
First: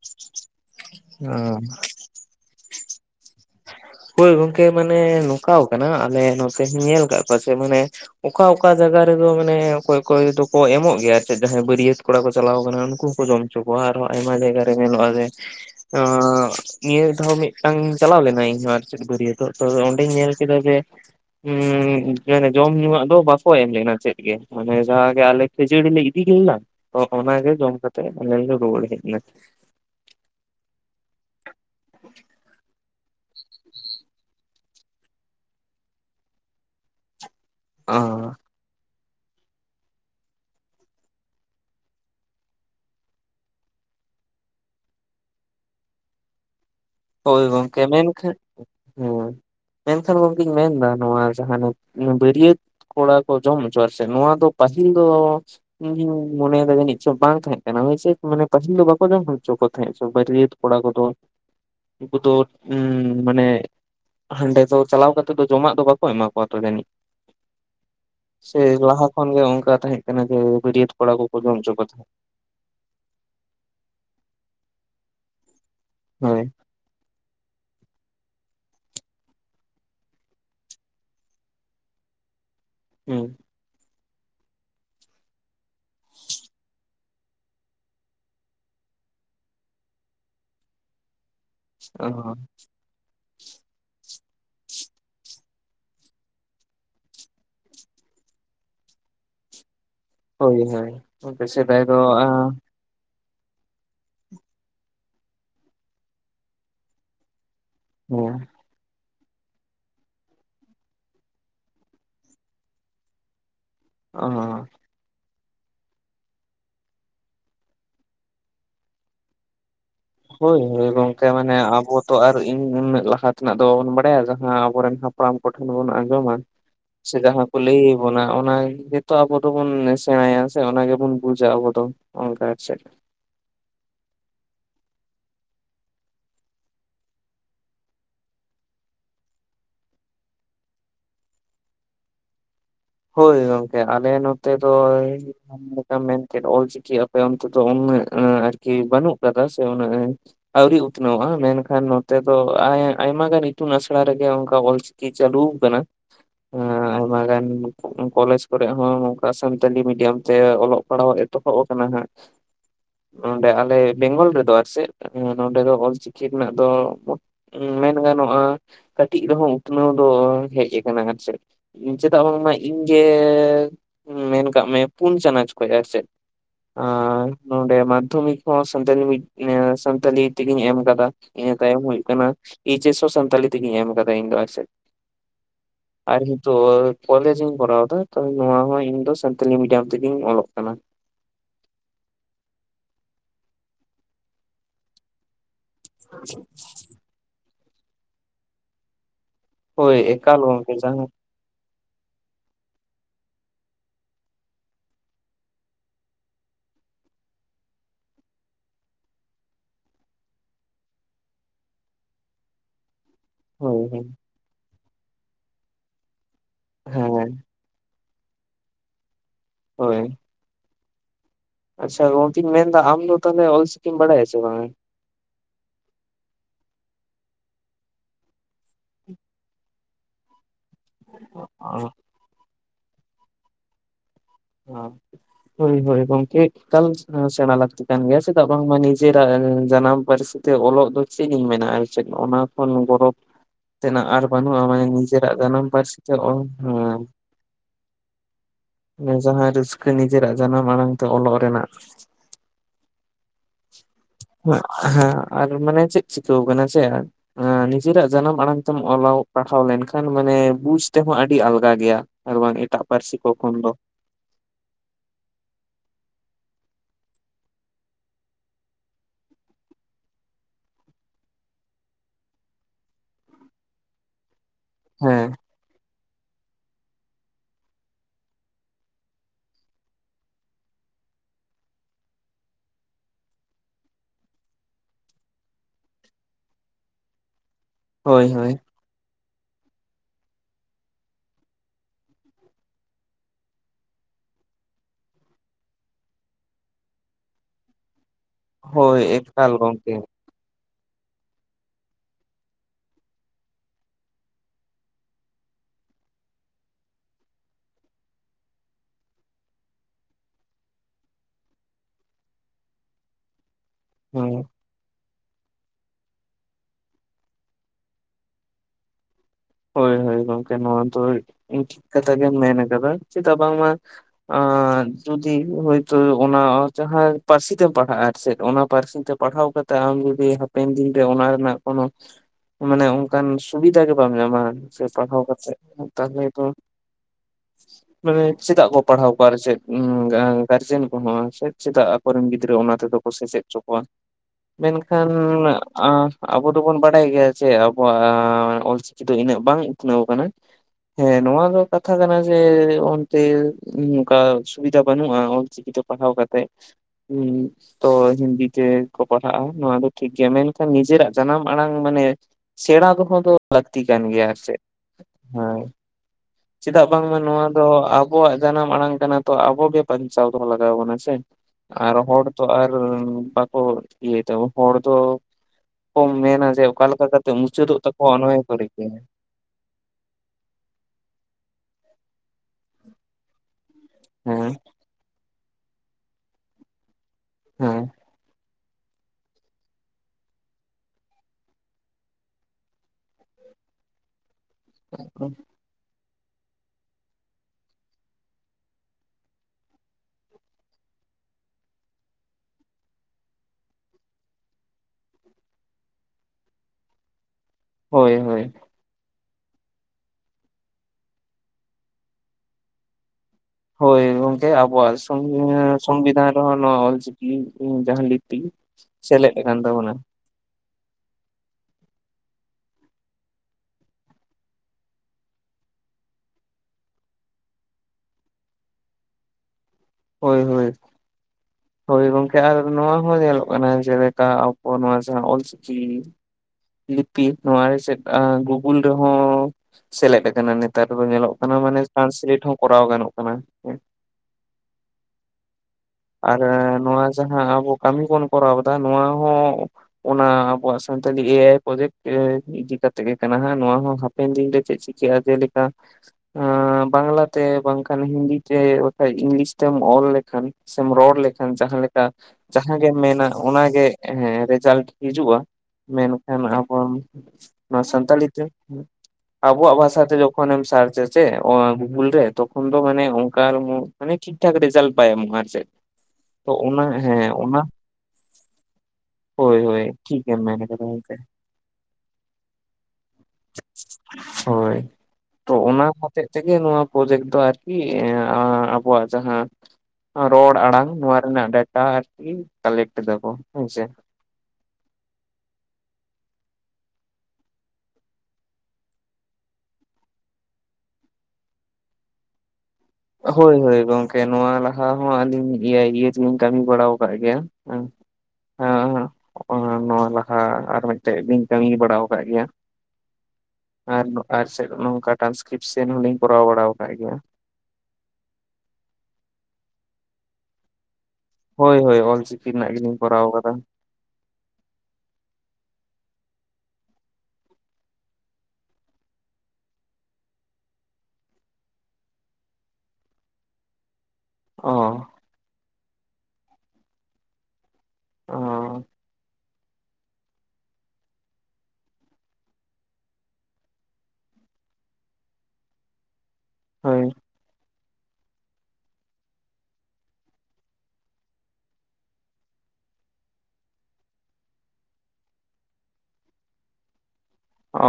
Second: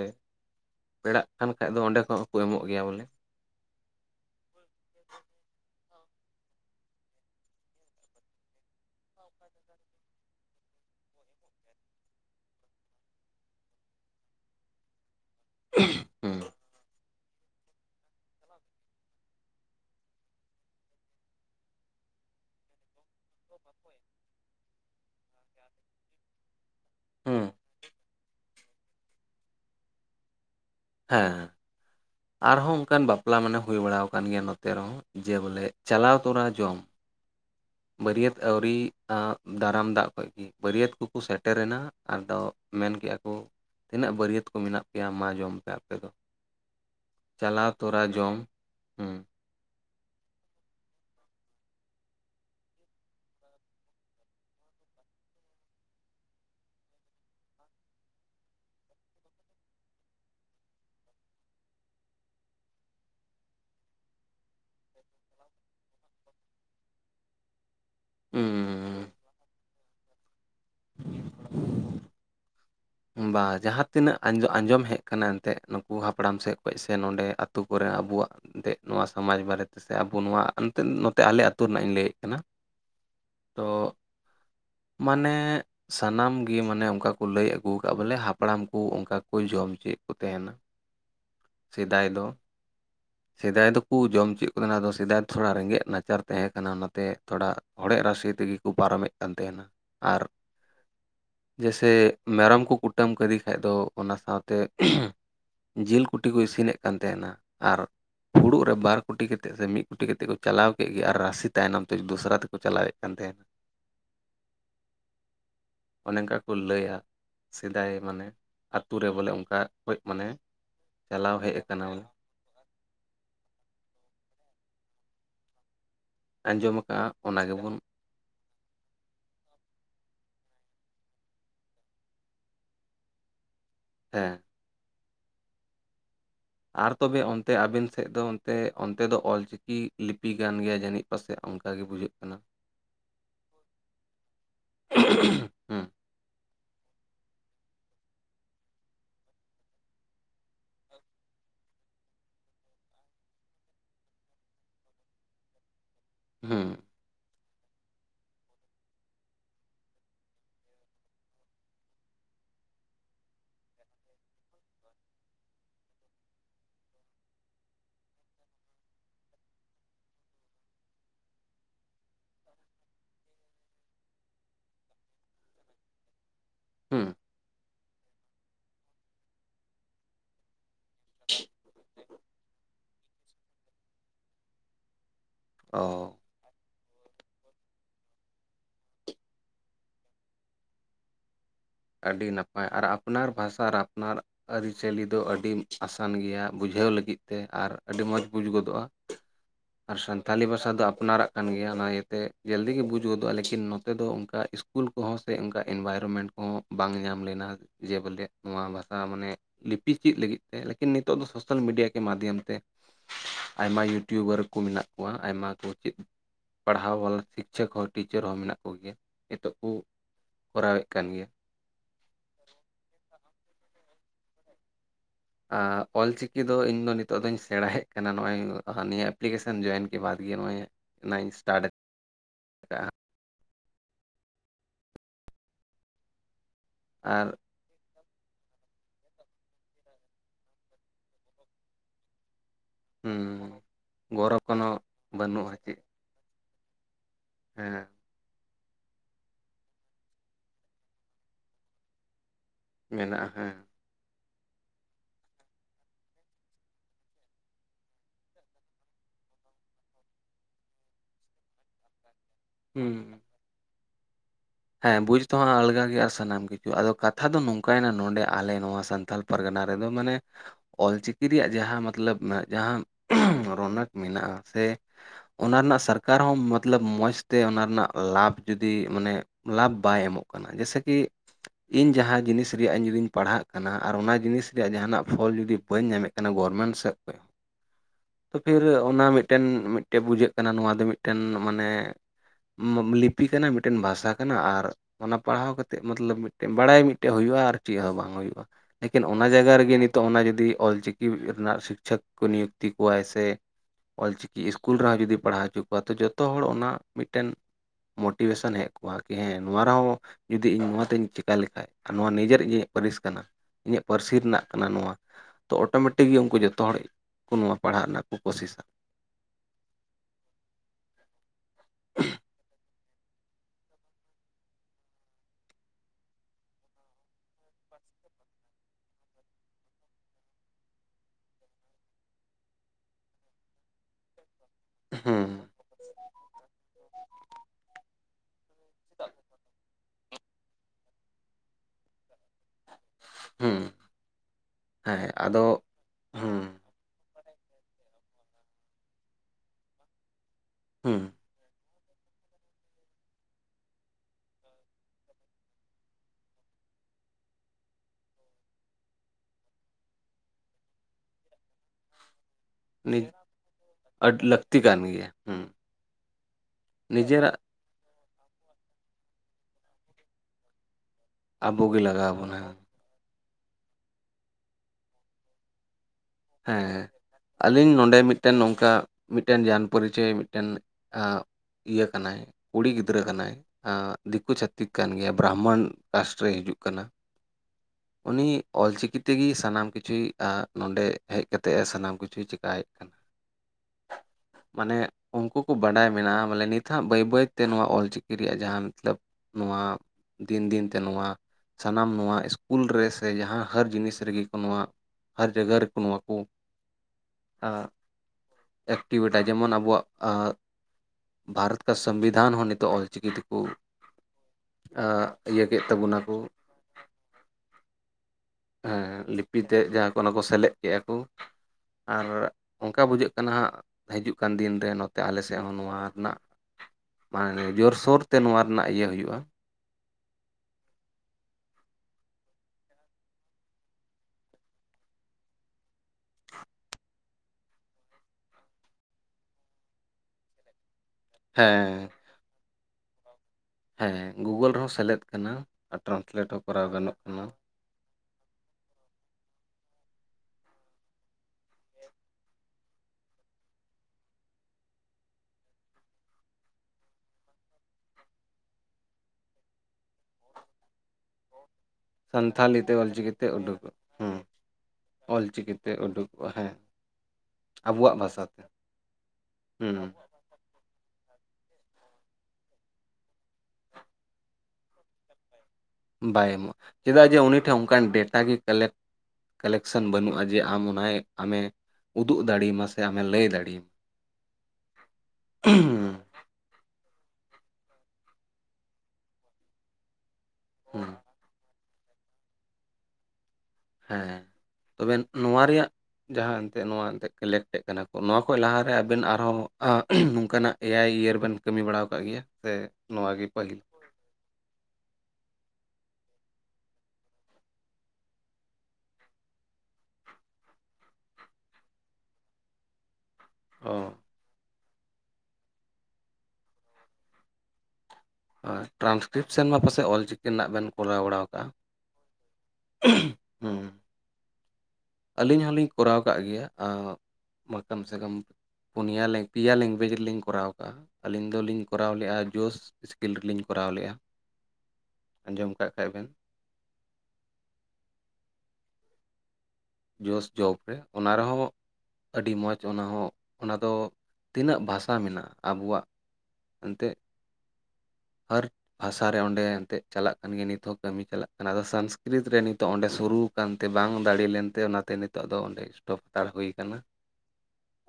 ᱯᱮᱲᱟᱜ ᱠᱟᱱ ᱚ ᱠᱷᱟᱡ ᱫᱚ ᱚᱸᱰᱮ ᱠᱷᱚᱱ ᱦᱚᱸ ᱠᱚ ᱮᱢᱚᱜ ᱜᱮᱭᱟ ᱵᱚᱞᱮ᱾ ᱦᱳᱭ ᱜᱚᱝᱠᱮ ᱢᱟᱱᱮ ᱱᱚᱝᱠᱟᱣ ᱠᱟᱱᱟ ᱟᱞᱮ ᱱᱚᱛᱮᱧ ᱧᱮᱞ ᱟᱠᱟᱫ ᱠᱚᱣᱟ ᱥᱮ ᱢᱟᱱᱮ, ᱚᱠᱟ ᱚᱠᱟ ᱡᱟᱭᱜᱟ ᱨᱮᱫᱚ ᱢᱟᱱᱮ ᱚᱠᱚᱭ ᱚᱠᱚᱭ ᱫᱚᱠᱚ ᱮᱢᱚᱜ ᱜᱮᱭᱟ, ᱟᱨ ᱪᱮᱫ ᱡᱟᱦᱟᱸᱭ ᱵᱟᱹᱨᱭᱟᱹᱛ ᱠᱚᱲᱟ ᱠᱚ ᱪᱟᱞᱟᱣ ᱟᱠᱟᱱᱟ ᱩᱱᱠᱩ ᱠᱚ ᱡᱚᱢ ᱦᱚᱪᱚ ᱠᱚᱣᱟ ᱟᱨᱦᱚᱸ ᱟᱭᱢᱟ ᱡᱟᱭᱜᱟ ᱨᱮ ᱱᱚᱣᱟ ᱜᱮ ᱦᱩᱸ ᱚᱸᱜᱻ ᱱᱤᱭᱟᱹ ᱫᱷᱟᱣ ᱢᱤᱫᱴᱟᱝ ᱪᱟᱞᱟᱣ ᱞᱮᱱᱟ ᱧ ᱦᱚᱸ ᱟᱨ ᱵᱟᱹᱨᱭᱟᱹᱛᱚᱜ ᱛᱚ ᱚᱸᱰᱮᱧ ᱧᱮᱞ ᱠᱮᱫᱟ ᱡᱮ, ᱩᱸᱜ ᱡᱚᱢ ᱧᱩᱣᱟᱜ ᱫᱚ ᱵᱟᱠᱚ ᱮᱢ ᱞᱮᱱᱟ ᱪᱮᱫ ᱜᱮ ᱢᱟᱱᱮ, ᱡᱟᱜᱮ ᱟᱞᱮ ᱠᱷᱟᱹᱡᱟᱹᱲᱤ ᱞᱮ ᱤᱫᱤ ᱠᱮᱫᱟ ᱛᱚ ᱦᱩᱸ ᱚᱱᱟᱜᱮ ᱡᱚᱢ ᱠᱟᱛᱮ ᱟᱞᱮ ᱞᱮ ᱨᱩᱣᱟᱹᱲ ᱦᱮᱡ ᱮᱱᱟ᱾ ᱦᱮᱸ ᱟᱨᱦᱚᱸ ᱚᱱᱠᱟᱱ ᱵᱟ ᱵᱟᱯᱞᱟ ᱢᱟᱱᱮ ᱦᱩᱭ ᱵᱟᱲᱟ ᱟᱠᱟᱱ ᱜᱮᱭᱟ ᱱᱚᱛᱮ ᱨᱮᱦᱚᱸ ᱡᱮ ᱵᱚᱞᱮ ᱪᱟᱞᱟᱣ ᱛᱚᱨᱟ ᱡᱚᱢ᱾ ᱵᱟᱹᱨᱭᱟᱹᱛ ᱟᱹᱣᱨᱤ, ᱟᱸᱜ ᱫᱟᱨᱟᱢ ᱫᱟᱜ ᱠᱷᱚᱡ ᱜᱮ ᱵᱟᱹᱨᱭᱟᱹᱛ ᱠᱚᱠᱚ ᱥᱮᱴᱮᱨᱮᱱᱟ ᱟᱫᱚ ᱢᱮᱱ ᱠᱮᱜᱼᱟ ᱠᱚ ᱛᱤᱱᱟᱹᱜ ᱵᱟᱹᱨᱭᱟᱹᱛ ᱠᱚ ᱢᱮᱱᱟᱜ ᱯᱮᱭᱟ ᱢᱟ ᱡᱚᱢ ᱯᱮ ᱟᱯᱮ ᱫᱚ ᱦᱳᱭ ᱪᱟᱞᱟᱣ ᱜᱚᱝᱠᱮ ᱛᱚᱨᱟ ᱢᱮᱱᱠᱷᱟᱱ ᱡᱚᱢ ᱦᱩᱸ ᱦᱮᱸ ᱢᱮᱱᱠᱷᱟᱱ ᱜᱚᱝᱠᱮᱧ ᱢᱮᱱ ᱮᱫᱟ ᱱᱚᱣᱟ ᱡᱟᱦᱟᱸᱱᱟᱜ ᱵᱟᱹᱨᱭᱟᱹᱛ ᱠᱚᱲᱟ ᱠᱚ ᱡᱚᱢ ᱦᱚᱪᱚ ᱟᱨ ᱥᱮ ᱱᱚᱶᱟ ᱫᱚ ᱯᱟᱹᱦᱤᱞ ᱫᱚ ᱤᱧ ᱢᱚᱱᱮᱭᱮᱫᱟ ᱡᱟᱹᱱᱤᱡ ᱪᱚᱝ ᱵᱟᱝ ᱛᱟᱦᱮᱸ ᱠᱟᱱᱟ ᱦᱚᱳᱭ ᱪᱮ ᱢᱟᱱᱮ ᱯᱟᱹᱦᱤᱞ ᱫᱚ ᱵᱟᱠᱚ ᱡᱚᱢ ᱦᱚ ᱦᱚᱪᱚ ᱠᱚ ᱛᱟᱦᱮᱸᱪᱚ [unintelligible] ᱠᱚᱲᱟ ᱠᱚᱫᱚ ᱩᱱᱠᱩ ᱫᱚ ᱩᱸ ᱢᱟᱱᱮ ᱦᱟᱸᱰᱮ ᱫᱚ ᱪᱟᱞᱟᱣ ᱠᱟᱛᱮᱫ ᱫᱚ ᱡᱚᱢᱟᱜ ᱫᱚ ᱵᱟᱠᱚ ᱮᱢᱟ ᱠᱚᱣᱟ ᱛᱚ ᱡᱟᱹᱱᱤᱡ? ᱥᱮ ᱞᱟᱦᱟ ᱠᱷᱚᱱ ᱜᱮ ᱚᱱᱠᱟ ᱛᱟᱦᱮᱸᱠᱟᱱᱟ ᱡᱮ ᱵᱟᱹᱨᱤᱭᱟᱹᱛ ᱠᱚᱲᱟ ᱠᱚᱠᱚ ᱡᱚᱢ ᱦᱚᱪᱚ ᱠᱚᱣᱟ ᱛᱟᱦᱮᱸ ᱵᱟᱸ ᱡᱟᱦᱟᱸ ᱛᱤᱱᱟᱹᱜ ᱟᱸ ᱟᱸᱡᱚᱢ ᱦᱮᱡ ᱟᱠᱟᱱᱟ ᱮᱱᱛᱮᱫ ᱱᱩᱠᱩ ᱦᱟᱯᱲᱟᱢ ᱦᱳᱭ ᱥᱮᱫ ᱠᱚᱭ ᱥᱮ ᱱᱚᱸᱰᱮ ᱟᱛᱳ ᱠᱚᱨᱮᱱ ᱟᱵᱳᱣᱟᱜ ᱮᱱᱛᱮᱜ ᱱᱚᱣᱟ ᱥᱟᱢᱟᱡᱽ ᱵᱟᱨᱮ ᱛᱮ ᱥᱮ ᱟᱵᱚ ᱱᱚᱣᱟ ᱮᱱ ᱱᱚᱛᱮ ᱟᱞᱮ ᱟᱹᱛᱩ ᱨᱮᱱᱟᱜ ᱤᱧ ᱞᱟᱹᱭᱮᱫ ᱠᱟᱱᱟ ᱦᱮᱸ ᱛᱚᱜ ᱢᱟᱱᱮᱜ ᱥᱟᱱᱟᱢ ᱜᱮ ᱢᱟᱱᱮ ᱚᱱᱠᱟ ᱠᱚ ᱞᱟᱹᱭᱮᱫ ᱟᱹᱜᱩ ᱟᱠᱟᱫᱼᱟ ᱵᱚᱞᱮ ᱦᱟᱯᱲᱟᱢ ᱠᱚ ᱚᱱᱠᱟ ᱠᱚ ᱡᱚᱢ ᱪᱚᱭᱮᱫ ᱠᱚ ᱛᱟᱦᱮᱱᱟ᱾ ᱚ ᱥᱮᱫᱟᱭ ᱫᱚ [inaudible] ᱥᱮᱫᱟᱭ ᱫᱚᱠᱚ ᱡᱚᱢ ᱦᱚᱪᱚᱭᱮᱫ ᱠᱚ ᱛᱟᱦᱮᱱᱟ ᱟᱫᱚ ᱥᱮᱫᱟᱭ ᱫᱚ ᱛᱷᱚᱲᱟ ᱨᱮᱸᱜᱮᱡ ᱱᱷᱟᱪᱟᱨ ᱛᱟᱦᱮᱸ ᱠᱟᱱᱟ ᱚᱱᱟᱛᱮ ᱛᱷᱚᱲᱟ ᱦᱚᱲᱮᱜ ᱨᱟᱥᱮ ᱛᱮᱜᱮ ᱠᱚ ᱯᱟᱨᱚᱢᱮᱫ ᱠᱟᱱ ᱛᱟᱦᱮᱱᱟ᱾ ᱟᱨ ᱦᱳᱭ ᱦᱳᱭ ᱥᱮᱫᱟᱭ ᱫᱚ ᱟᱸ ᱩᱱᱠᱩ ᱠᱩᱴᱟᱹᱢ ᱠᱮᱫᱮ ᱠᱷᱟᱡ ᱫᱚ ᱚᱱᱟ ᱥᱟᱶᱛᱮ ᱡᱤᱞ ᱠᱩᱴᱤ ᱠᱳ ᱤᱥᱤᱱᱮᱫ ᱠᱟᱱ ᱛᱟᱦᱮᱱᱟ ᱟᱨ ᱦᱩᱸ ᱯᱷᱩᱲᱩᱜ ᱨᱮ ᱵᱟᱨ ᱠᱩᱴᱤ ᱠᱟᱛᱮᱫ ᱥᱮ ᱢᱤᱫ ᱨᱮ [unintelligible] ᱨᱮ ᱠᱩᱴᱤ ᱠᱟᱛᱮᱫ ᱠᱚ ᱪᱟᱞᱟᱣ ᱠᱮᱫ ᱜᱮ ᱟᱨ ᱨᱟᱥᱤ ᱛᱟᱭᱱᱚᱢ ᱛᱮ ᱫᱚᱥᱨᱟ ᱛᱮᱠᱚ ᱪᱟᱞᱟᱣᱮᱫ ᱠᱟᱱ ᱛᱟᱦᱮᱱᱟ᱾ ᱳ ᱚᱱᱮ ᱚᱱᱠᱟ ᱠᱚ ᱞᱟᱹᱭᱟ᱾ ᱥᱮᱫᱟᱭ ᱢᱟᱱᱮ ᱟᱛᱳ ᱨᱮ ᱵᱚᱞᱮ ᱚᱱᱠᱟ ᱠᱷᱚᱡ ᱢᱟᱱᱮ ᱦᱳᱭ ᱦᱳᱭ ᱜᱚᱝᱠᱮ ᱪᱟᱞᱟᱣ ᱦᱮᱡ ᱢᱟᱱᱮ ᱟᱠᱟᱱᱟ ᱟᱵᱚ ᱵᱚᱞᱮ ᱛᱚ ᱟᱨ ᱤᱧ ᱩᱱᱟᱹᱜ ᱞᱟᱦᱟ ᱛᱮᱱᱟᱜ ᱫᱚ ᱵᱟᱵᱚᱱ ᱵᱟᱲᱟᱭᱟ ᱡᱟᱦᱟᱸ ᱟᱵᱚᱨᱮᱱ ᱦᱟᱯ ᱦᱟᱯᱲᱟᱢ ᱠᱚᱴᱷᱮᱱ ᱵᱚᱱ ᱟᱸᱡᱚᱢᱟ ᱟᱸᱡᱚᱢ ᱟᱠᱟᱜᱼᱟ ᱥᱮ ᱚᱱᱟ ᱡᱟᱦᱟᱸ ᱠᱚ ᱜᱮᱵᱚᱱ ᱞᱟᱹᱭ ᱚᱱᱟ ᱚᱱᱟ ᱜᱮᱛᱚ ᱟᱵᱚ ᱫᱚᱵᱚᱱ ᱥᱮᱬᱟᱭᱟ ᱥᱮ ᱚᱱᱟ ᱜᱮᱵᱚᱱ ᱵᱩᱡᱷᱟ ᱟᱵᱚ ᱫᱚ ᱚᱱᱠᱟ ᱪᱮᱫ ᱦᱮᱸ ᱟᱨ ᱛᱚᱵᱮ ᱚᱱᱛᱮ ᱟᱵᱮᱱ ᱥᱮᱫ ᱫᱚᱱ ᱚᱱᱛᱮ ᱫᱚ ᱚᱞ ᱪᱤᱠᱤ ᱞᱤᱯᱤ ᱠᱟᱱ ᱜᱮᱭᱟ ᱡᱟᱹᱱᱤᱡ ᱯᱟᱥᱮᱡ ᱚᱱᱠᱟ ᱜᱮ ᱵᱩᱡᱷᱟᱹᱜ ᱠᱟᱱᱟ ᱦᱳᱭ ᱜᱚᱝᱠᱮ ᱟᱞᱮ ᱱᱚᱛᱮ ᱫᱚ ᱦᱩᱸ ᱞᱮᱠᱟ ᱢᱮᱱ ᱚᱞ ᱪᱤᱠᱤ ᱟᱯᱮ ᱚᱱᱛᱮ ᱫᱚ ᱩᱱᱟᱹᱜ ᱟᱨᱠᱤ ᱵᱟᱹᱱᱩᱜ ᱠᱟᱫᱟ ᱥᱮ ᱩᱱᱟᱹᱜ ᱮᱸ ᱟᱹᱣᱨᱤ ᱩᱛᱱᱟᱹᱣᱼᱟ ᱢᱮᱱᱠᱷᱟᱱ ᱱᱚᱛᱮ ᱫᱚ ᱟᱭᱢᱟ ᱜᱟᱱ ᱤᱛᱩᱱ ᱟᱥᱲᱟ ᱨᱮᱜᱮ ᱚᱱᱠᱟ ᱚᱞᱪᱤᱠᱤ ᱠᱤ ᱪᱟᱹᱞᱩᱣ ᱟᱠᱟᱱᱟ ᱦᱩᱸ ᱟᱭᱢᱟ ᱜᱟᱱ ᱠᱚᱞᱮᱡᱽ ᱠᱚᱨᱮᱜ ᱦᱚᱸ ᱱᱚᱝᱠᱟ ᱥᱟᱱᱛᱟᱞᱤ ᱢᱤᱰᱤᱭᱟᱢ ᱛᱮ ᱚᱞᱚᱜ ᱯᱟᱲᱦᱟᱜ ᱮᱛᱚᱦᱚᱵ ᱟᱠᱟᱱᱟ ᱦᱟᱸᱜ ᱱᱚᱸᱰᱮ ᱟᱞᱮ ᱵᱮᱝᱜᱚᱞ ᱨᱮᱫᱚ ᱟᱨ ᱪᱮᱫ ᱱᱚᱸᱰᱮ ᱫᱚ ᱚᱞᱪᱤᱠᱤ ᱨᱮᱱᱟᱜ ᱫᱚ ᱢᱮᱱ ᱜᱟᱱᱚᱜᱼᱟ ᱠᱟᱹᱴᱤᱡ ᱨᱮᱦᱚᱸ ᱩᱛᱱᱟᱹᱣ ᱫᱚ ᱦᱮᱡ ᱟᱠᱟᱱᱟ ᱟᱨ ᱪᱮᱫ ᱪᱮᱫᱟᱜ ᱵᱟᱝᱢᱟ ᱤᱧ ᱜᱮ ᱢᱮᱱ ᱠᱟᱜ ᱢᱮ ᱯᱩᱱ ᱪᱟᱱᱟᱪ ᱠᱷᱚᱡ ᱟᱨ ᱪᱮᱫ ᱦᱩᱸ ᱟᱨ ᱢᱟᱫᱽᱫᱷᱚᱢᱤᱠ ᱦᱚᱸ ᱥᱟᱱᱛᱤ ᱥᱟᱱᱛᱟᱞᱤ ᱛᱮᱜᱮᱧ ᱮᱢ ᱟᱠᱟᱫᱟ ᱤᱱᱟᱹ ᱛᱟᱭᱚᱢ ᱦᱳᱭᱳᱜ ᱠᱟᱱᱟ ᱮᱪ ᱮᱥ ᱦᱚᱸ ᱥᱟᱱᱛᱟᱞᱤ ᱛᱮᱜᱤᱧ ᱮᱢ ᱠᱟᱫᱟ ᱤᱧ ᱫᱚ ᱟᱨ ᱥᱮᱫ ᱳ ᱦᱮᱛᱩ ᱠᱚᱞᱮᱡᱽ ᱤᱧ ᱠᱚᱨᱟᱣ ᱮᱫᱟ ᱛᱚ ᱱᱚᱶᱟ ᱦᱚᱸ ᱤᱧ ᱫᱚ ᱥᱟᱱᱛᱟᱞᱤ ᱢᱤᱰᱤᱭᱟᱢ ᱛᱮᱜᱮᱧ ᱚᱞᱚᱜ ᱠᱟᱱᱟ᱾ ᱟᱹᱰᱤ ᱱᱟᱯᱟᱭ ᱟᱨ ᱟᱯᱱᱟᱨ ᱵᱷᱟᱥᱟ ᱟᱨ ᱟᱯᱱᱟᱨ ᱟᱹᱨᱤᱪᱟᱹᱞᱤ ᱫᱚ ᱟᱹᱰᱤ ᱟᱥᱟᱱ ᱜᱮᱭᱟ ᱵᱩᱡᱷᱟᱹᱣ ᱞᱟᱹᱜᱤᱫ ᱛᱮ ᱟᱨ ᱟᱹᱰᱤ ᱢᱚᱸᱡᱽ ᱵᱩᱡᱽ ᱜᱚᱫᱚᱜᱼᱟ᱾ ᱟᱨ ᱦᱳᱭ ᱮᱠᱟᱞ ᱥᱟᱱᱛᱟᱞᱤ ᱵᱷᱟᱥᱟ ᱜᱚᱝᱠᱮ ᱫᱚ ᱡᱟᱦᱟᱸ ᱟᱯᱱᱟᱨᱟᱜ ᱠᱟᱱ ᱜᱮᱭᱟ ᱚᱱᱟ ᱤᱭᱟᱹᱛᱮ ᱡᱚᱞᱫᱤ ᱜᱮ ᱵᱩᱡᱽ ᱜᱚᱫᱚᱜᱼᱟ ᱞᱮᱠᱤᱱ ᱱᱚᱛᱮ ᱫᱚ ᱚᱱᱠᱟ ᱤᱥᱠᱩᱞ ᱠᱚᱦᱚᱸ ᱥᱮ ᱚᱱᱠᱟ ᱤᱱᱵᱟᱭᱨᱚᱢᱮᱱᱴ ᱠᱚᱦᱚᱸ ᱵᱟᱝ ᱧᱟᱢ ᱞᱮᱱᱟ ᱡᱮ ᱵᱚᱞᱮ ᱱᱚᱣᱟ ᱵᱷᱟᱥᱟ ᱢᱟᱱᱮ ᱞᱤᱯᱤ ᱪᱮᱫ ᱞᱟᱹᱜᱤᱫ ᱛᱮ ᱞᱮᱠᱤᱱ ᱱᱤᱛᱚᱜ ᱫᱚ ᱥᱳᱥᱟᱞ ᱢᱤᱰᱤᱭᱟ ᱠᱮ ᱢᱟᱫᱷᱭᱟᱢ ᱛᱮ ᱦᱳᱭ ᱟᱭᱢᱟ ᱦᱳᱭ ᱤᱭᱩᱴᱩᱭᱩᱵᱟᱨ ᱠᱚ ᱢᱮᱱᱟᱜ ᱠᱚᱣᱟ ᱟᱭᱢᱟ ᱠᱚ ᱪᱮᱫ ᱯᱟᱲᱦᱟᱣ ᱵᱟᱞᱟ ᱦᱮᱸ ᱥᱤᱠᱪᱚᱠ ᱦᱚᱸ ᱴᱤᱪᱟᱨ ᱦᱚᱸ ᱢᱮᱱᱟᱜ ᱠᱚᱜᱮᱭᱟ ᱱᱤᱛᱚᱜ ᱠᱚ ᱦᱳᱭ ᱠᱚᱨᱟᱣᱮᱫ ᱠᱟᱱ ᱜᱮᱭᱟ ᱟᱪᱪᱷᱟ ᱜᱚᱝᱠᱮᱧ ᱢᱮᱱᱫᱟ ᱟᱢ ᱫᱚ ᱛᱟᱦᱚᱞᱮ ᱚᱞᱪᱤᱠᱤᱢ ᱵᱟᱲᱟᱭᱟ ᱥᱮ ᱵᱟᱝᱟ? ᱟᱜ ᱚᱞᱪᱤᱠᱤ ᱫᱚ ᱤᱧ ᱫᱚ ᱱᱤᱛᱚᱜ ᱫᱚᱧ ᱥᱮᱸᱲᱟᱭᱮᱫ ᱠᱟᱱᱟ ᱱᱚᱜᱼᱚᱭ ᱱᱤᱭᱟᱹ ᱮᱯᱞᱤᱠᱮᱥᱚᱱ ᱡᱚᱭᱮᱱ ᱠᱮ ᱵᱟᱫ ᱜᱮ ᱱᱚᱜᱼᱚᱭ ᱚᱱᱟᱧ ᱤᱥᱴᱟᱴ ᱟᱠᱟᱜᱼᱟ ᱦᱚᱸ ᱦᱳᱭ ᱦᱳᱭ ᱜᱚᱢᱠᱮ ᱮᱠᱟᱞ ᱜᱮ ᱟᱨ ᱥᱮᱸᱲᱟ ᱞᱟᱠᱛᱤ ᱠᱟᱱ ᱜᱮᱭᱟ ᱪᱮᱫᱟᱜ ᱵᱟᱝᱢᱟ ᱱᱤᱡᱮᱨᱟᱜ ᱡᱟᱱᱟᱢ ᱯᱟᱹᱨᱥᱤ ᱛᱮ ᱚᱞᱚᱜ ᱫᱚ ᱪᱮᱫ ᱤᱧ ᱢᱮᱱᱟ ᱟᱨ ᱪᱮᱫ ᱚᱱᱟ ᱜᱚᱨᱚᱵ ᱦᱩᱸ ᱛᱮᱱᱟᱜ ᱟᱨ ᱜᱚᱨᱚᱵᱽ ᱠᱳᱱᱳ ᱵᱟᱹᱱᱩᱜᱼᱟ ᱡᱮ ᱱᱤᱡᱮᱨᱟᱜ ᱵᱟᱹᱱᱩᱜᱼᱟ ᱡᱟᱱᱟᱢ ᱪᱮᱫ ᱯᱟᱹᱨᱥᱤ ᱛᱮ ᱚᱞ ᱦᱮᱸ ᱦᱮᱸ ᱡᱟᱦᱟᱸ ᱨᱟᱹᱥᱠᱟᱹ ᱱᱤᱡᱮᱨᱟᱜ ᱡᱟᱱᱟᱢ ᱟᱲᱟᱝ ᱛᱮ ᱚᱞᱚᱜ ᱨᱮᱱᱟᱜ ᱢᱮᱱᱟᱜᱼᱟ ᱦᱮᱸ ᱦᱮᱸ ᱟᱨ ᱢᱟᱱᱮ ᱪᱮᱫ ᱪᱤᱠᱟᱹᱣ ᱠᱟᱱᱟ ᱥᱮ ᱦᱮᱸ ᱱᱤᱡᱮᱨᱟᱜ ᱡᱟᱱᱟᱢ ᱟᱲᱟᱝ ᱛᱮᱢ ᱚᱞᱚᱜ ᱯᱟᱲᱦᱟᱣ ᱞᱮᱱᱠᱷᱟᱱ ᱢᱟᱱᱮ ᱵᱩᱡ ᱛᱮᱦᱚᱸ ᱟᱹᱰᱤ ᱟᱞᱜᱟ ᱜᱮᱭᱟ ᱟᱨ ᱵᱟᱝ ᱮᱴᱟᱜ ᱦᱩᱸ ᱯᱟᱹᱨᱥᱤ ᱠᱚ ᱠᱷᱚᱱ ᱫᱚ ᱦᱮᱸ ᱵᱩᱡᱽ ᱛᱮᱦᱚᱸ ᱟᱞᱜᱟ ᱜᱮᱭᱟ ᱥᱟᱱᱟᱢ ᱠᱤᱪᱷᱩ ᱟᱫᱚ ᱠᱟᱛᱷᱟ ᱫᱚ ᱱᱚᱝᱠᱟᱭᱱᱟ ᱱᱚᱰᱮ ᱟᱞᱮ ᱱᱚᱣᱟ ᱥᱟᱱᱛᱟᱞ ᱯᱟᱨᱜᱟᱱᱟ ᱨᱮᱫᱚ ᱢᱟᱱᱮ ᱚᱞᱪᱤᱠᱤ ᱨᱮᱭᱟᱜ ᱡᱟᱦᱟᱸ ᱢᱚᱛᱞᱚᱵ ᱡᱟᱦᱟᱸ ᱨᱚᱱᱟᱠ ᱢᱮᱱᱟᱜᱼᱟ ᱥᱮ ᱦᱮᱸ ᱚᱱᱟ ᱨᱮᱱᱟᱜ ᱥᱚᱨᱠᱟᱨ ᱦᱚᱸ ᱢᱚᱛᱞᱚᱵ ᱢᱚᱡᱽ ᱛᱮ ᱚᱱᱟ ᱨᱮᱱᱟᱜ ᱞᱟᱵᱷ ᱡᱩᱫᱤ ᱢᱟᱱᱮ ᱞᱟᱵᱷ ᱵᱟᱭ ᱮᱢᱚᱜ ᱠᱟᱱᱟ ᱡᱮᱭᱥᱮ ᱠᱤ ᱤᱧ ᱡᱟᱦᱟᱸ ᱡᱤᱱᱤᱥ ᱨᱮᱭᱟᱜ ᱤᱧ ᱡᱩᱫᱤᱧ ᱯᱟᱲᱦᱟᱜ ᱠᱟᱱᱟ ᱟᱨ ᱚᱱᱟ ᱡᱤᱱᱤᱥ ᱨᱮᱭᱟᱜ ᱡᱟᱦᱟᱱᱟᱜ ᱯᱷᱚᱞ ᱡᱩᱫᱤ ᱵᱟᱹᱧ ᱧᱟᱢᱮᱫ ᱠᱟᱱᱟ ᱜᱚᱨᱢᱮᱱᱴ ᱥᱮᱫ ᱠᱷᱚᱡ ᱦᱳᱭ ᱛᱚ ᱦᱳᱭ ᱯᱷᱤᱨ ᱚᱱᱟ ᱢᱤᱫᱴᱮᱱ ᱢᱤᱫᱴᱮᱱ ᱵᱩᱡᱷᱟᱹᱜ ᱠᱟᱱᱟ ᱱᱚᱣᱟ ᱫᱚ ᱢᱤᱫᱴᱮᱱ ᱢᱟᱱᱮ ᱞᱤᱯᱤ ᱠᱟᱱᱟ ᱢᱤᱫᱴᱮᱱ ᱵᱷᱟᱥᱟ ᱠᱟᱱᱟ ᱟᱨ ᱚᱱᱟ ᱯᱟᱲᱦᱟᱣ ᱠᱟᱛᱮᱫ ᱢᱚᱛᱞᱚᱵ ᱢᱤᱫᱴᱮᱱ ᱵᱟᱲᱟᱭ ᱢᱤᱫᱴᱮᱡ ᱦᱩᱭᱩᱜᱼᱟ ᱟᱨ ᱪᱮᱫ ᱦᱚᱸ ᱵᱟᱝ ᱦᱩᱭᱩᱜᱼᱟ ᱦᱳᱭ ᱞᱮᱠᱤᱱ ᱚᱱᱟ ᱮᱠᱟᱞ ᱡᱟᱭᱜᱟ ᱨᱮᱜᱮ ᱜᱚᱝᱠᱮ ᱱᱤᱛᱚᱜ ᱚᱱᱟ ᱡᱩᱫᱤ ᱚᱞᱪᱤᱠᱤ ᱨᱮᱱᱟᱜ ᱥᱤᱠᱥᱚᱠ ᱠᱚ ᱱᱤᱭᱩᱠᱛᱤ ᱠᱚᱣᱟᱭ ᱥᱮ ᱚᱞᱪᱤᱠᱤ ᱤᱥᱠᱩᱞ ᱨᱮᱦᱚᱸ ᱡᱩᱫᱤ ᱯᱟᱲᱦᱟᱣ ᱦᱚᱪᱚ ᱠᱚᱣᱟ ᱛᱚ ᱡᱚᱛᱚ ᱦᱚᱲ ᱚᱱᱟ ᱢᱤᱫᱴᱮᱱ ᱢᱳᱴᱤᱵᱷᱮᱥᱚᱱ ᱦᱮᱡ ᱠᱤ ᱦᱮᱸ ᱱᱚᱣᱟ ᱨᱮᱦᱚᱸ ᱡᱩᱫᱤ ᱤᱧ ᱱᱚᱣᱟᱛᱤᱧ ᱪᱤᱠᱟ ᱞᱮᱠᱷᱟᱡ ᱱᱚᱣᱟ ᱱᱤᱡᱮᱨᱟᱜ ᱜᱮ ᱯᱟᱹᱨᱤᱥ ᱠᱟᱱᱟ ᱤᱧᱟᱹᱜ ᱯᱟᱹᱨᱥᱤ ᱦᱮᱸ ᱨᱮᱱᱟᱜ ᱠᱟᱱᱟ ᱱᱚᱣᱟ ᱛᱚ ᱚᱴᱳᱢᱮᱴᱤᱠ ᱜᱮ ᱩᱱᱠᱩ ᱡᱚᱛᱚ ᱦᱚᱲ ᱠᱚ ᱱᱚᱣᱟ ᱯᱟᱲᱦᱟᱜ ᱨᱮᱱᱟᱜ ᱠᱚ ᱠᱚᱥᱤᱥᱟ ᱦᱳᱭ ᱦᱳᱭ ᱜᱚᱝᱠᱮ ᱱᱚᱣᱟ ᱫᱚ ᱴᱷᱤᱠ ᱠᱟᱛᱷᱟ ᱜᱮᱢ ᱢᱮᱱ ᱟᱠᱟᱫᱟ ᱪᱮᱫᱟᱜ ᱵᱟᱝᱢᱟ ᱟᱸᱜ ᱡᱩᱫᱤ ᱦᱳᱭᱛᱳ ᱚᱱᱟ ᱡᱟᱦᱟᱸ ᱯᱟᱹᱨᱥᱤ ᱛᱮᱢ ᱯᱟᱲᱦᱟᱜᱼᱟ ᱟᱨ ᱪᱮᱫ ᱚᱱᱟ ᱯᱟᱹᱨᱥᱤ ᱛᱮ ᱯᱟᱲᱦᱟᱣ ᱠᱟᱛᱮᱫ ᱟᱢ ᱡᱩᱫᱤ ᱦᱟᱯᱮᱱ ᱫᱤᱱ ᱨᱮ ᱚᱱᱟ ᱨᱮᱱᱟᱜ ᱠᱳᱱᱚ ᱢᱟᱱᱮ ᱚᱱᱠᱟᱱ ᱥᱩᱵᱤᱫᱷᱟ ᱜᱮ ᱵᱟᱢ ᱧᱟᱢᱟ ᱥᱮ ᱯᱟᱲᱦᱟᱣ ᱦᱩᱸ ᱠᱟᱛᱮᱫ ᱛᱟᱦᱚᱞᱮ ᱫᱚ ᱢᱟᱱᱮ ᱪᱮᱫᱟᱜ ᱠᱚ ᱯᱟᱲᱦᱟᱣ ᱠᱚᱣᱟ ᱟᱨ ᱪᱮᱫ ᱜᱟᱨᱡᱮᱱ ᱠᱚᱦᱚᱸ ᱥᱮ ᱪᱮᱫᱟᱜ ᱟᱠᱚᱨᱮᱱ ᱜᱤᱫᱽᱨᱟᱹ ᱚᱱᱟ ᱛᱮᱫᱚ ᱠᱚ ᱥᱮᱪᱮᱫ ᱦᱚᱪᱚ ᱦᱩᱸ ᱠᱚᱣᱟ ᱢᱮᱱᱠᱷᱟᱱ ᱦᱮᱸ ᱟᱫᱚ ᱟᱸ ᱟᱵᱚ ᱦᱩᱸ ᱫᱚᱵᱚᱱ ᱵᱟᱲᱟᱭ ᱜᱮᱭᱟ ᱡᱮ ᱟᱵᱚᱣᱟᱜ ᱚᱞᱪᱤᱠᱤ ᱫᱚ ᱤᱱᱟᱹᱜ ᱵᱟᱝ ᱩᱛᱱᱟᱹᱣ ᱟᱠᱟᱱᱟ ᱦᱩᱸ ᱦᱮᱸ ᱱᱚᱣᱟ ᱫᱚ ᱠᱟᱛᱷᱟ ᱠᱟᱱᱟ ᱡᱮ ᱚᱱᱛᱮ ᱚᱱᱠᱟ ᱥᱩᱵᱤᱫᱷᱟ ᱵᱟᱹᱱᱩᱜᱼᱟ ᱚᱞᱪᱤᱠᱤ ᱛᱮ ᱯᱟᱲᱦᱟᱣ ᱠᱟᱛᱮᱜ ᱦᱩᱸ ᱛᱚ ᱦᱤᱱᱫᱤ ᱛᱮᱠᱚ ᱯᱟᱲᱦᱟᱜ-ᱟ ᱱᱚᱣᱟ ᱫᱚ ᱴᱷᱤᱠ ᱜᱮᱭᱟ ᱢᱮᱱ ᱱᱤᱡᱮᱨᱟᱜ ᱡᱟᱱᱟᱢ ᱟᱲᱟᱝ ᱢᱟᱱᱮ ᱥᱮᱬᱟ ᱫᱚᱦᱚᱸ ᱫᱚ ᱞᱟᱠ ᱟᱹᱰ ᱞᱟᱹᱠᱛᱤ ᱠᱟᱱ ᱜᱮᱭᱟ ᱦᱩᱸ᱾ ᱪᱮᱫᱟᱜ ᱵᱟᱝᱢᱟ ᱱᱚᱣᱟ ᱫᱚ ᱟᱵᱚᱣᱟᱜ ᱡᱟᱱᱟᱢ ᱟᱲᱟᱝ ᱠᱟᱱᱟ ᱛᱚ ᱟᱵᱚᱜᱮ ᱵᱟᱧᱪᱟᱣ ᱫᱚᱦᱚ ᱞᱟᱜᱟᱣ ᱵᱚᱱᱟ ᱥᱮ, ᱟᱵᱚᱜᱮ ᱟᱨ ᱞᱟᱜᱟᱣ ᱦᱚᱲ ᱵᱚᱱᱟ ᱫᱚ ᱟᱨ ᱵᱟᱠᱚ ᱤᱭᱟᱹᱭ ᱛᱟ ᱦᱚᱲ ᱫᱚ ᱠᱚ ᱢᱮᱱᱟ ᱡᱮ ᱚᱠᱟ ᱦᱮᱸ ᱞᱮᱠᱟ ᱠᱟᱛᱮᱜ ᱢᱩᱪᱟᱹᱫᱚᱜ ᱛᱟᱠᱚᱣᱟ ᱚᱱᱟ ᱜᱮ ᱠᱚ ᱨᱤᱠᱟᱹᱭᱟ᱾ ᱴᱮᱱ ᱡᱟᱱ ᱯᱚᱨᱤᱪᱚᱭ ᱢᱤᱜᱴᱮᱱ ᱤᱭᱟᱹ ᱠᱟᱱᱟᱭ ᱠᱩᱲᱤ ᱜᱤᱫᱽᱨᱟᱹ ᱠᱟᱱᱟᱭ ᱫᱤᱠᱩ ᱦᱮᱸ ᱪᱷᱟᱛᱤᱠ ᱠᱟᱱ ᱜᱮᱭᱟ ᱵᱨᱟᱦᱢᱚᱱ ᱠᱟᱥᱴᱨᱮᱭ ᱦᱤᱡᱩᱜ ᱠᱟᱱᱟ᱾ ᱦᱩᱸ ᱩᱱᱤ ᱚᱞᱪᱤᱠᱤ ᱛᱤᱜᱤ ᱥᱟᱱᱟᱢ ᱠᱤᱪᱷᱩᱭ ᱱᱚᱰᱮ ᱦᱮᱡ ᱠᱟᱛᱮᱜ ᱮ ᱥᱟᱱᱟᱢ ᱠᱤᱪᱷᱩᱭ ᱪᱤᱠᱟᱭᱮᱜ ᱠᱟᱱᱟ ᱢᱟᱱᱮ ᱩᱝᱠᱩ ᱠᱩ ᱵᱟᱰᱟᱭ ᱢᱮᱱᱟᱜ-ᱟ ᱵᱚᱞᱮ ᱱᱤᱛ ᱦᱟᱸᱜ ᱵᱟᱹᱭ ᱵᱟᱹᱭᱛᱮ ᱱᱚᱣᱟ ᱚᱞᱪᱤᱠᱤ ᱨᱮᱭᱟᱜ ᱡᱟᱦᱟᱸ ᱢᱤᱛᱞᱟᱹᱵ ᱱᱚᱣᱟ ᱫᱤᱱ ᱫᱤᱱᱛᱮ ᱱᱚᱣᱟ ᱥᱟᱱᱟᱢ ᱱᱚᱣᱟ ᱤᱥᱠᱩᱞ ᱨᱮ ᱥᱮ ᱡᱟᱸᱦᱟᱸ ᱦᱟᱹᱨ ᱡᱤᱱᱤᱥ ᱨᱮᱜᱤ ᱠᱚ ᱱᱚᱣᱟ ᱦᱟᱨ ᱡᱟᱸᱜᱟ ᱨᱮᱠᱩ ᱱᱚᱣᱟ ᱠᱩ ᱦᱳᱭ ᱦᱳᱭ ᱮᱠᱴᱤᱵᱮᱴᱟ ᱡᱮᱢᱚᱱ ᱟᱵᱚᱣᱟᱜ ᱵᱷᱟᱨᱚᱛ ᱠᱟ ᱥᱚᱝᱵᱤᱫᱷᱟᱱ ᱦᱚᱸ ᱱᱤᱛᱚᱜ ᱚᱞᱪᱤᱠᱤ ᱛᱮᱠᱩ ᱦᱳᱭ ᱜᱚᱝᱠᱮ ᱟᱵᱚᱣᱟᱜ ᱥᱚᱝ ᱛᱟᱵᱚᱱᱟ ᱠᱚ ᱥᱚᱝᱵᱤᱫᱷᱟᱱ ᱨᱮᱦᱚᱸ ᱱᱚᱣᱟ ᱚᱞᱪᱤᱠᱤ ᱡᱟᱦᱟᱸ ᱞᱤ ᱦᱮᱸ ᱞᱤᱯᱤᱛᱮᱜ ᱡᱟᱸᱦᱟᱸ ᱠᱚ ᱚᱱᱟ ᱠᱚ ᱥᱮᱞᱮᱫ ᱠᱮᱜ-ᱟ ᱠᱩ ᱟᱨ ᱚᱝᱠᱟ ᱵᱩᱡᱷᱟᱹᱜ ᱠᱟᱱᱟ ᱦᱟᱸᱜ ᱦᱤᱡᱩᱜ ᱠᱟᱱ ᱫᱤᱱᱨᱮ ᱱᱚᱛᱮ ᱟᱞᱮ ᱥᱮᱜ ᱦᱚᱸ ᱱᱚᱣᱟ ᱱᱟᱜ ᱢᱟᱱᱮ ᱡᱳᱨᱥᱳᱨᱛᱮ ᱱᱚᱣᱟ ᱨᱮᱱᱟᱜ ᱤᱭᱟᱹ ᱦᱩᱭᱩᱜ-ᱟ ᱦᱳᱭ ᱦᱳᱭ ᱦᱳᱭ ᱜᱚᱝᱠᱮ ᱟᱨ ᱱᱚᱣᱟ ᱦᱚᱸ ᱧᱮᱞᱚᱜ ᱠᱟᱱᱟ ᱡᱮᱞᱮᱠᱟ ᱟᱵᱚ ᱱᱚᱣᱟ ᱡᱟᱸᱦᱟᱸ ᱚᱞᱪ ᱪᱤ ᱞᱤᱯᱤ ᱱᱚᱣᱟ ᱨᱤᱥᱮᱴ ᱜᱩᱜᱩᱞ ᱨᱮᱦᱚᱸ ᱥᱮᱞᱮᱫ ᱟᱠᱟᱱᱟ ᱱᱮ ᱛᱟᱨ ᱫᱚ ᱧᱮᱞᱚᱜ ᱠᱟᱱᱟ ᱦᱮᱸ ᱢᱟᱱᱮ ᱴᱟᱱᱥᱞᱮᱴ ᱦᱚᱸ ᱠᱚᱨᱟᱣ ᱜᱟᱱᱚᱜ ᱠᱟᱱᱟ᱾ ᱦᱮᱸ ᱜᱩᱜᱳᱞ ᱨᱮᱦᱚᱸ ᱥᱮᱞᱮᱫ ᱠᱟᱱᱟ᱾ ᱟᱨ ᱴᱨᱟᱱᱥᱞᱮᱴ ᱟᱨ ᱦᱚᱸ ᱠᱚᱨᱟᱣ ᱜᱟᱱᱚᱜ ᱱᱚᱣᱟ ᱠᱟᱱᱟ ᱡᱟᱦᱟᱸ ᱟᱵᱚ ᱠᱟᱢᱤ ᱵᱚᱱ ᱠᱚᱨᱟᱣ ᱫᱟ ᱱᱚᱣᱟ ᱦᱚᱸ ᱚᱱᱟ ᱟᱵᱚᱣᱟᱜ ᱥᱟᱱᱛᱟᱞᱤ ᱮ ᱟᱭ ᱯᱨᱚᱡᱮᱠᱴ ᱤᱫᱤ ᱠᱟᱛᱮᱜ ᱜᱮ ᱠᱟᱱᱟ ᱦᱟᱸᱜ ᱱᱚᱣᱟ ᱦᱚᱸ ᱦᱟ ᱯᱮᱱᱫᱤᱝ ᱨᱮ ᱪᱮᱜ ᱪᱤᱠᱟᱹᱜ-ᱟ ᱡᱮᱞᱮᱠᱟ ᱵᱟᱝᱞᱟᱛᱮ ᱵᱟᱝᱠᱷᱟᱱ ᱦᱤᱱᱫᱤ ᱛᱮ ᱵᱟᱠᱷᱟᱡ ᱤᱝᱞᱤᱥ ᱛᱮᱢ ᱚᱞ ᱞᱮᱠᱷᱟᱱ ᱥᱮᱢ ᱨᱚᱲ ᱞᱮᱠᱷᱟᱱ ᱡᱟᱦᱟᱸ ᱞᱮᱠ ᱠᱟ ᱥᱟᱱᱛᱷᱟᱞᱤ ᱛᱮ ᱡᱟᱦᱟᱸ ᱜᱮᱢ ᱢᱮᱱᱟ ᱚᱞᱪᱤᱠᱤᱛᱮ ᱚᱱᱟᱜ ᱩᱰᱩᱠᱚᱜ ᱜᱮ ᱦᱮᱸ ᱨᱮᱡᱟᱞᱴ ᱦᱤᱡᱩᱜ-ᱟ ᱚᱞᱪᱤᱠᱤᱛᱮ ᱩᱰᱩᱠᱚᱜᱼᱟ ᱢᱮᱱᱠᱷᱟᱱ ᱦᱮᱸ ᱟᱵᱚ ᱱᱚᱣᱟ ᱟᱵᱚᱣᱟᱜ ᱥᱟᱱᱛᱟᱲᱤ ᱵᱷᱟᱥᱟᱛᱮ ᱛᱮ ᱟᱵᱚᱣᱟᱜ ᱦᱮᱸ ᱵᱷᱟᱥᱟ ᱛᱮ ᱡᱚ ᱠᱷᱚᱱᱮᱢ ᱥᱟᱨᱪ ᱟᱪᱮ ᱜᱩᱜᱩᱞ ᱨᱮ ᱛᱚᱠᱷᱚᱱ ᱫᱚ ᱢᱟᱱᱮ ᱚᱝᱠᱟ ᱴᱷᱤᱠ ᱴᱷᱟᱠ ᱨᱮᱡᱟᱞᱴ ᱵᱟᱭ ᱮᱢᱚᱜ-ᱟ ᱟᱨ ᱪᱮᱫ᱾ ᱵᱟᱭ ᱛᱚ ᱮᱢᱚᱜ-ᱟ ᱚᱱᱟ ᱪᱮᱫᱟᱜ ᱡᱮ ᱦᱮᱸ ᱩᱱᱤ ᱴᱷᱮᱱ ᱚᱱᱟ ᱚᱝᱠᱟᱱ ᱰᱮᱴᱟ ᱜᱮ ᱠᱟᱞᱮᱠᱴ ᱦᱳᱭ ᱠᱟᱞᱮᱠᱥᱮᱱ ᱦᱳᱭ ᱵᱟᱹᱱᱩᱜ-ᱟ ᱴᱷᱤᱠᱮᱢ ᱡᱮ ᱢᱮᱱ ᱟᱢ ᱠᱟᱫᱟ ᱚᱱᱟᱭ ᱜᱚᱝᱠᱮ ᱟᱢᱮ ᱩᱫᱩᱜ ᱫᱟᱲᱤᱭᱢᱟ ᱥᱮ ᱟᱢᱮ ᱞᱟᱹᱭ ᱫᱟᱲᱤᱭᱢᱟ᱾ ᱦᱳᱭ ᱛᱚ ᱚᱱᱟ ᱦᱚᱛᱮᱡ ᱛᱮᱜᱮ ᱱᱚᱣᱟ ᱯᱨᱚᱡᱮᱠᱴ ᱫᱚ ᱟᱨᱠᱤ ᱟᱵᱚᱣᱟᱜ ᱡᱟᱦᱟᱸ ᱨᱚᱲ ᱟᱲᱟᱝ ᱱᱚᱣᱟ ᱨᱮᱱᱟᱜ ᱰᱮᱴᱟ ᱟᱨᱠᱤ ᱠᱟᱞᱮᱠᱴ ᱮᱫᱟᱠᱚ᱾ ᱦᱮᱸ ᱛᱚᱵᱮ ᱱᱚᱣᱟ ᱨᱮᱭᱟᱜ ᱡᱟᱦᱟᱸ ᱮᱱᱛᱮᱜ ᱱᱚᱣᱟ ᱮᱱᱛᱮᱜ ᱠᱟᱞᱮᱠᱴᱮᱜ ᱠᱟᱱᱟ ᱠᱚ ᱱᱚᱣᱟ ᱠᱷᱚᱱ ᱞᱟᱦᱟᱨᱮ ᱟᱵᱮᱱ ᱟᱨᱦᱚᱸ ᱱᱚᱝᱠᱟ ᱱᱟᱜ ᱮᱭᱟᱭ ᱤᱭᱟᱹ ᱨᱮᱵᱮᱱ ᱠᱟᱹᱢᱤ ᱵᱟᱲᱟᱣ ᱠᱟᱜ ᱜᱮᱭᱟ ᱥᱮ ᱱᱚᱣᱟ ᱜᱮ ᱦᱳᱭ ᱯᱟᱹᱦᱤᱞ ᱦᱳᱭ ᱜᱚᱝᱠᱮ ᱱᱚᱣᱟ ᱞᱟᱦᱟ ᱦᱚᱸ ᱟᱞᱤᱧ ᱮ ᱟᱤ ᱤᱭᱟᱹ ᱛᱮᱞᱤᱧ ᱠᱟᱹᱢᱤ ᱵᱟᱲᱟᱣ ᱠᱟᱜ ᱜᱮᱭᱟ ᱦᱮᱸ, ᱦᱮᱸ ᱦᱮᱸ ᱱᱚᱣᱟ ᱞᱟᱦᱟ ᱟᱨ ᱢᱤᱫᱴᱮᱡ ᱞᱤᱧ ᱠᱟᱢᱤ ᱵᱟᱲᱟᱣ ᱠᱟᱜ ᱜᱮᱭᱟ, [inaudible] ᱚ ᱾ ᱟᱨ ᱟᱨ ᱪᱮᱫ ᱱᱚᱝᱠᱟ ᱴᱨᱟᱱᱥᱠᱨᱤᱯᱥᱮᱱ ᱦᱚᱞᱤᱧ ᱠᱚᱨᱟᱣ ᱵᱟᱲᱟᱣ ᱟᱠᱟᱜ ᱜᱮᱭᱟ ᱾ ᱟ ᱴᱨᱟᱱᱥᱠᱨᱤᱯᱥᱟᱹᱱ ᱢᱟ ᱯᱟᱥᱮᱡ ᱚᱞᱪᱤᱠᱤ ᱨᱮᱱᱟᱜ ᱵᱮᱱ ᱠᱚᱨᱟᱣ ᱵᱟᱲᱟᱣ ᱦᱳᱭ ᱦᱳᱭ, ᱚᱞᱪᱤᱠᱤ ᱨᱮᱱᱟᱜ ᱜᱮᱞᱤᱧ ᱠᱚᱨᱟᱣ ᱠᱟᱫᱟ ᱦᱩᱸ ᱾ ᱟᱹᱞᱤᱧ ᱦᱚᱞᱤᱧ ᱠᱚᱨᱟᱣ ᱠᱟᱜ ᱜᱮᱭᱟ ᱟ ᱢᱟ ᱠᱟᱢ ᱥᱮ ᱠᱟᱢ ᱯᱳᱱᱭᱟ ᱯᱮᱝ ᱯᱮᱭᱟ ᱞᱮᱝᱜᱩᱭᱮᱡᱽ ᱨᱮᱞᱤᱧ ᱠᱚᱨᱟᱣ ᱠᱟᱜᱼᱟ, ᱟᱹᱞᱤᱧ ᱫᱚᱞᱤᱧ ᱠᱚᱨᱟᱣ ᱞᱮᱜᱼᱟ ᱡᱳᱥ ᱥᱠᱤᱞ ᱨᱮᱞᱤᱧ ᱠᱚᱨᱟᱣ ᱞᱮᱜᱼᱟ ᱾ ᱚ ᱾ ᱟᱸᱡᱚᱢ ᱠᱟᱜ ᱠᱷᱟᱡ ᱵᱮᱱ ᱾ ᱦᱚᱸ ᱾ ᱡᱳᱥ ᱡᱚᱵ ᱨᱮ ᱚᱱᱟ ᱨᱮᱦᱚᱸ ᱟᱹᱰᱤ ᱢᱚᱡᱽ ᱚᱱᱟ ᱦᱚᱸ ᱚᱱᱟ ᱫᱚ ᱛᱤᱱᱟᱹᱜ ᱵᱷᱟᱥᱟ ᱢᱮᱱᱟᱜᱼᱟ ᱟᱵᱚᱣᱟᱜ ᱮᱱᱛᱮ ᱦᱳᱭ ᱦᱹᱨ ᱵᱷᱟᱥᱟ ᱨᱮ ᱚᱸᱰᱮ ᱮᱱᱛᱚᱜ ᱪᱟᱞᱟᱜ ᱠᱟᱱ ᱜᱮ ᱱᱤᱛ ᱦᱚᱸ ᱠᱟᱹᱢᱤ ᱪᱟᱞᱟᱜ ᱠᱟᱱᱟ, ᱟᱫᱚ ᱥᱟᱹᱱᱥᱠᱤᱨᱤᱛ ᱨᱮ ᱱᱤᱛᱚᱜ ᱚᱸᱰᱮ ᱥᱩᱨᱩ ᱠᱟᱱ ᱛᱮ ᱵᱟᱝ ᱫᱟᱲᱮ ᱞᱮᱱ ᱛᱮ ᱚᱱᱟ ᱛᱮ ᱱᱤᱛᱚᱜ ᱫᱚ ᱚᱸᱰᱮ ᱮᱥᱴᱳᱯ ᱦᱟᱛᱟᱲ ᱦᱩᱭ ᱟᱠᱟᱱᱟ ᱾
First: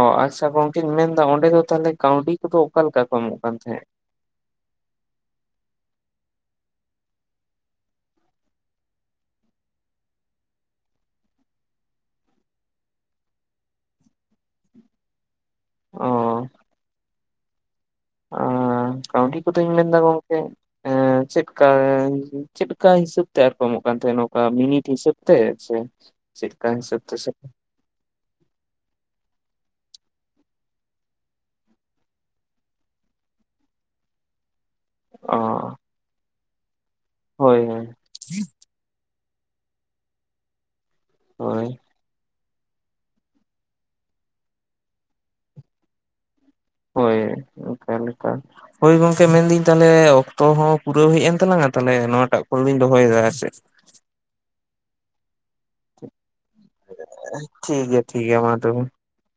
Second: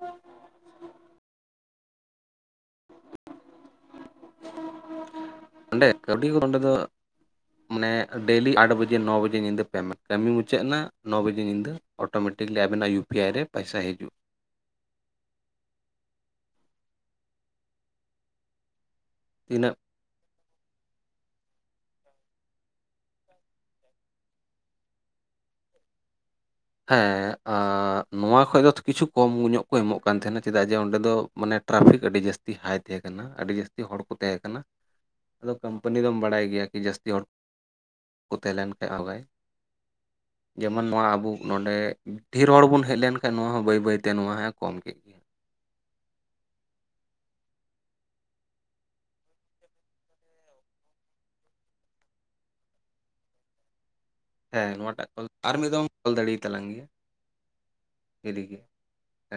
ᱚ ᱟᱪᱪᱷᱟ, ᱜᱚᱝᱠᱮ ᱢᱮᱱᱫᱟ ᱚᱸᱰᱮ ᱫᱚ ᱛᱟᱦᱚᱞᱮ ᱠᱟᱹᱣᱰᱤ ᱠᱚᱫᱚ ᱚᱠᱟ ᱞᱮᱠᱟ ᱠᱚ ᱮᱢᱚᱜ ᱠᱟᱱ ᱛᱟᱦᱮᱸᱫ? [inaudible] ᱚᱸᱰᱮ, ᱠᱟᱹᱣᱰᱤ ᱦᱚᱸ ᱚᱸᱵᱮ ᱫᱚ ᱢᱟᱱᱮ ᱰᱮᱞᱤ ᱟᱴ ᱵᱟᱡᱮ ᱱᱚ ᱵᱟᱡᱮ ᱧᱤᱫᱟᱹ ᱯᱮᱢᱮᱱᱴ ᱠᱟᱹᱢᱤ ᱢᱩᱪᱟᱹᱫ ᱮᱱᱟ ᱱᱚ ᱵᱟᱡᱮ ᱧᱤᱫᱟᱹ ᱚᱴᱳᱢᱮᱴᱤᱠᱞᱤ ᱟᱵᱮᱱᱟᱜ ᱭᱩ ᱯᱤ ᱟᱭ ᱨᱮ ᱯᱮᱭᱥᱟ ᱦᱤᱡᱩᱜ ᱚ ᱾ ᱟᱸ ᱠᱟᱹᱣᱰᱤ ᱠᱚᱫᱚᱧ ᱛᱤᱱᱟᱹᱜ ᱢᱮᱱᱫᱟ ᱜᱚᱝᱠᱮ ᱮᱸ ᱾ ᱪᱮᱫᱠᱟᱭ ᱪᱮᱫ ᱠᱟ ᱦᱤᱥᱟᱹᱵ ᱛᱮ ᱟᱨ ᱠᱚ ᱮᱢᱚᱜ ᱠᱟᱱ ᱛᱟᱦᱮᱸᱱᱟ ᱱᱚᱝᱠᱟ ᱢᱤᱱᱤᱴ ᱦᱤᱥᱟᱹᱵ ᱛᱮ ᱥᱮ [unintelligible] ᱛᱮ ᱦᱮᱸ ᱥᱮ ᱟᱻ ᱱᱚᱣᱟ ᱠᱷᱚᱡ ᱫᱚ ᱠᱤᱪᱷᱩ ᱠᱚᱢ ᱧᱚᱜ ᱠᱚ ᱮᱢᱚᱜ ᱠᱟᱱ ᱛᱟᱦᱮᱱᱟ, ᱪᱮᱫᱟᱜ ᱡᱮ ᱚᱸᱰᱮ ᱫᱚ ᱢᱟᱱᱮ ᱴᱨᱟᱯᱷᱤᱠ ᱟᱹᱰᱤ ᱡᱟᱹᱥᱛᱤ ᱦᱟᱭ ᱛᱟᱦᱮᱸ ᱠᱟᱱᱟ ᱾ ᱟᱹᱰᱤ ᱡᱟᱹᱥᱛᱤ ᱦᱚᱲ ᱠᱚ ᱛᱟᱦᱮᱸ ᱠᱟᱱᱟ ᱾ ᱚ ᱟᱫᱚ ᱠᱚᱢᱯᱟᱹᱱᱤ ᱫᱚᱢ ᱵᱟᱲᱟᱭ ᱜᱮᱭᱟ ᱠᱤ ᱡᱟᱹᱥᱛᱤ ᱦᱚᱲ ᱦᱳᱭ ᱦᱳᱭ ᱠᱚ ᱛᱟᱦᱮᱸ ᱞᱮᱱ ᱠᱷᱟᱡ ᱟᱜ ᱵᱟᱭ ᱡᱮᱢᱚᱱ ᱱᱚᱣᱟ ᱟᱵᱚ ᱦᱳᱭ ᱱᱚᱰᱮ ᱰᱷᱮᱨ ᱦᱚᱲ ᱵᱚᱱ ᱦᱮᱡ ᱞᱮᱱ ᱠᱷᱟᱱ ᱱᱚᱣᱟ ᱦᱚᱸ ᱵᱟᱹᱭ ᱵᱟᱹᱭᱛᱮ ᱱᱚᱣᱟ ᱦᱚᱸᱭ ᱠᱚᱢ ᱠᱮᱫ ᱜᱮ ᱾ ᱦᱳᱭ, ᱚᱱᱠᱟ ᱞᱮᱠᱟ ᱾ ᱦᱳᱭ ᱜᱚᱝᱠᱮ ᱢᱮᱱᱫᱟᱹᱧ ᱛᱟᱦᱚᱞᱮ ᱚᱠᱛᱚ ᱦᱚᱸ ᱯᱩᱨᱟᱹᱣ ᱦᱮᱡ ᱮᱱ ᱛᱟᱞᱟᱝᱟ ᱛᱟᱦᱚᱞᱮ ᱱᱚᱣᱟᱴᱟᱜ ᱠᱚᱞᱤᱧ ᱫᱚᱦᱚᱭᱮᱫᱟ ᱟᱨ ᱪᱮᱫ ᱾ ᱦᱮᱸ, ᱱᱚᱣᱟᱴᱟᱜ ᱠᱚᱞ ᱟᱨ ᱢᱤᱫ ᱫᱚᱢ ᱠᱚᱞ ᱫᱟᱲᱮᱭᱟ ᱛᱟᱞᱟᱝ ᱜᱮᱭᱟ ᱴᱷᱤᱠ ᱜᱮᱭᱟ ᱴᱷᱤᱠ ᱜᱮᱭᱟ ᱯᱷᱤᱨᱤ ᱢᱟ ᱜᱮ᱾ ᱛᱚᱵᱮ ᱦᱮᱸ